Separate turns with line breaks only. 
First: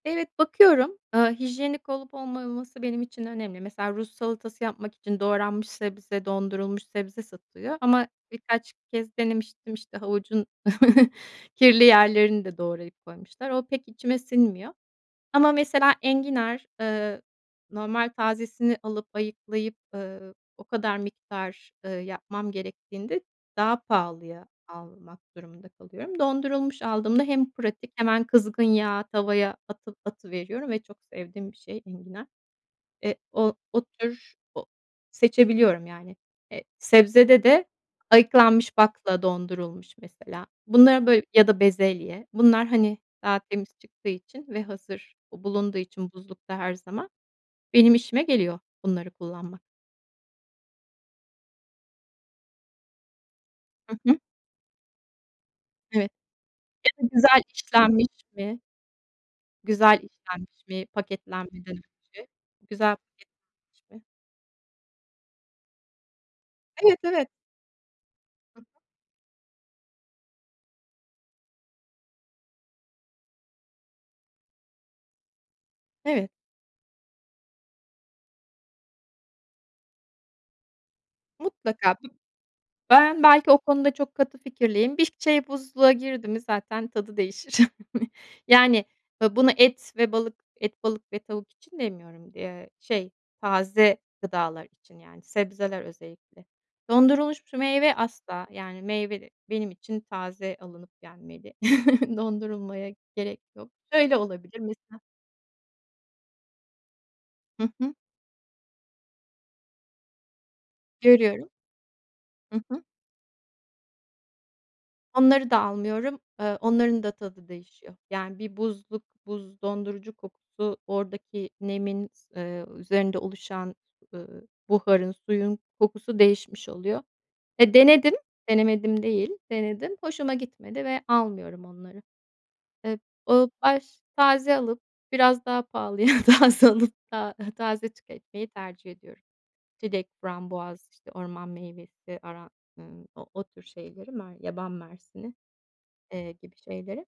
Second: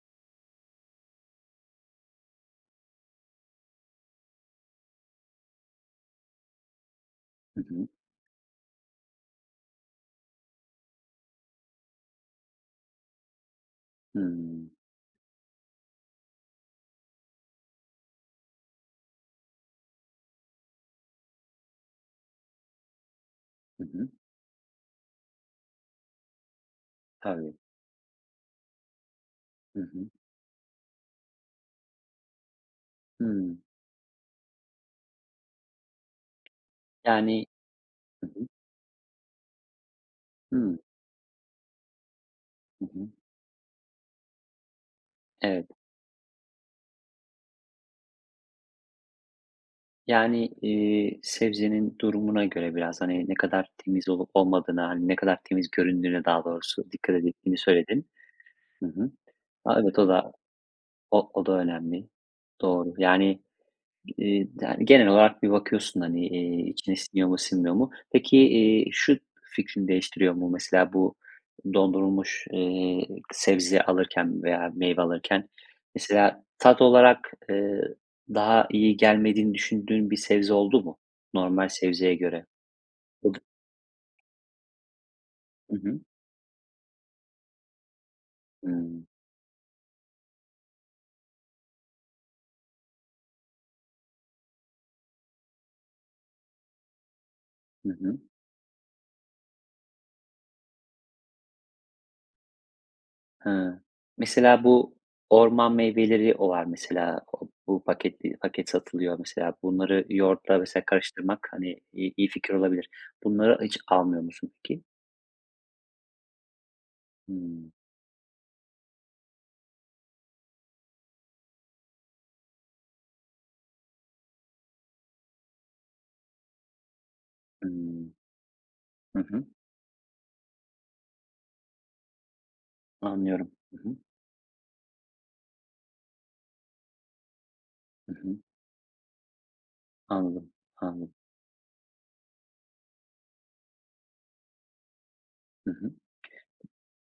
Evet, bakıyorum. Eee, hijyenik olup olmaması benim için önemli. Mesela Rus salatası yapmak için doğranmış sebze, dondurulmuş sebze
Hı
satılıyor
hı.
ama birkaç kez denemiştim, işte, havucun kirli yerlerini de doğrayıp koymuşlar. O pek içime
Hıı.
sinmiyor Ama mesela enginar, eee, normal tazesini alıp ayıklayıp, ııı, o kadar miktar, ııı, yapmam gerektiğinde daha
Hı hı.
pahalıya almak durumunda kalıyorum. Dondurulmuş aldığımda hem
Tabii.
pratik, hemen kızgın yağa tavaya
Hı
atı
hı.
atıveriyorum ve çok sevdiğim bir şey enginar. Eee, o
Hıı.
o tür o Seçebiliyorum yani. Eee, sebzede
Yani
de
Hı hı.
ayıklanmış bakla dondurulmuş mesela.
Hıı.
Bunları böyle ya da bezelye. Bunlar,
Hı
hani,
hı.
daha temiz çıktığı için ve hazır
Evet.
bulunduğu için buzlukta her zaman benim işime geliyor bunları kullanmak.
Yani, iii, sebzenin durumuna göre biraz, hani, ne kadar
Hı
temiz
hı.
olup olmadığına, hani, ne kadar temiz
Evet.
göründüğüne daha doğrusu
Ya da
dikkat
güzel
ettiğini
işlenmiş
söyledin.
mi?
Hı hı. A,
Güzel
evet, o da
işlenmiş mi
o o da
paketlenmeden
önemli.
önce?
Doğru.
Güzel
Yani,
paketlenmiş mi?
ııı, da genel olarak bir bakıyorsun, hani, iii, içine
Evet, evet.
siniyor mu, sinmiyor mu? Peki,
Hı hı.
iii, şu fikrini değiştiriyor mu? Mesela bu dondurulmuş, eee, k sebze alırken veya meyve alırken
Evet.
mesela tat olarak, ııı, daha iyi gelmediğini düşündüğün bir sebze oldu mu, normal
Mutlaka. B
sebzeye göre?
ben
[unintelligible]
belki o konuda çok katı fikirliyim. Bir şey
Hı
buzluğa
hı.
girdi mi zaten tadı değişir. Yani,
Hımm.
ya, bunu et ve balık et, balık ve tavuk için demiyorum d eee, şey, taze gıdalar için, yani sebzeler özellikle. Dondurulmuş şu
Hı
meyve
hı.
asla. Yani meyve benim için taze alınıp gelmeli. Dondurulmaya gerek yok.
Hıı.
Şöyle olabilir:
Mesela bu
Mesela
orman meyveleri olan, mesela, o
Hı
bu
hı.
paket i paket satılıyor. Mesela bunları yoğurtla mesela karıştırmak,
Görüyorum.
hani, i iyi fikir
Hı hı.
olabilir. Bunları hiç almıyor musun peki?
Onları da almıyorum. Eee, onların da tadı
Hımm.
değişiyor. Yani, bir buzluk, buz dondurucu kokusu oradaki nemin s eee, üzerinde oluşan, ııı, buharın suyun kokusu değişmiş oluyor. Eee, denedim,
Hımm.
denemedim
Hı
değil,
hı.
denedim. Hoşuma gitmedi ve almıyorum onları. Eee, ııı,
Anlıyorum. Hı hı.
baş Taze alıp biraz daha pahalıya taze alıp ta taze
Hı hı.
tüketmeyi tercih ediyorum çilek,
Anladım.
frambuaz, işte,
Anladım.
orman meyvesi aran ııı, o o tür şeyleri, yaban mersini,
Hı hı.
eee, gibi şeyleri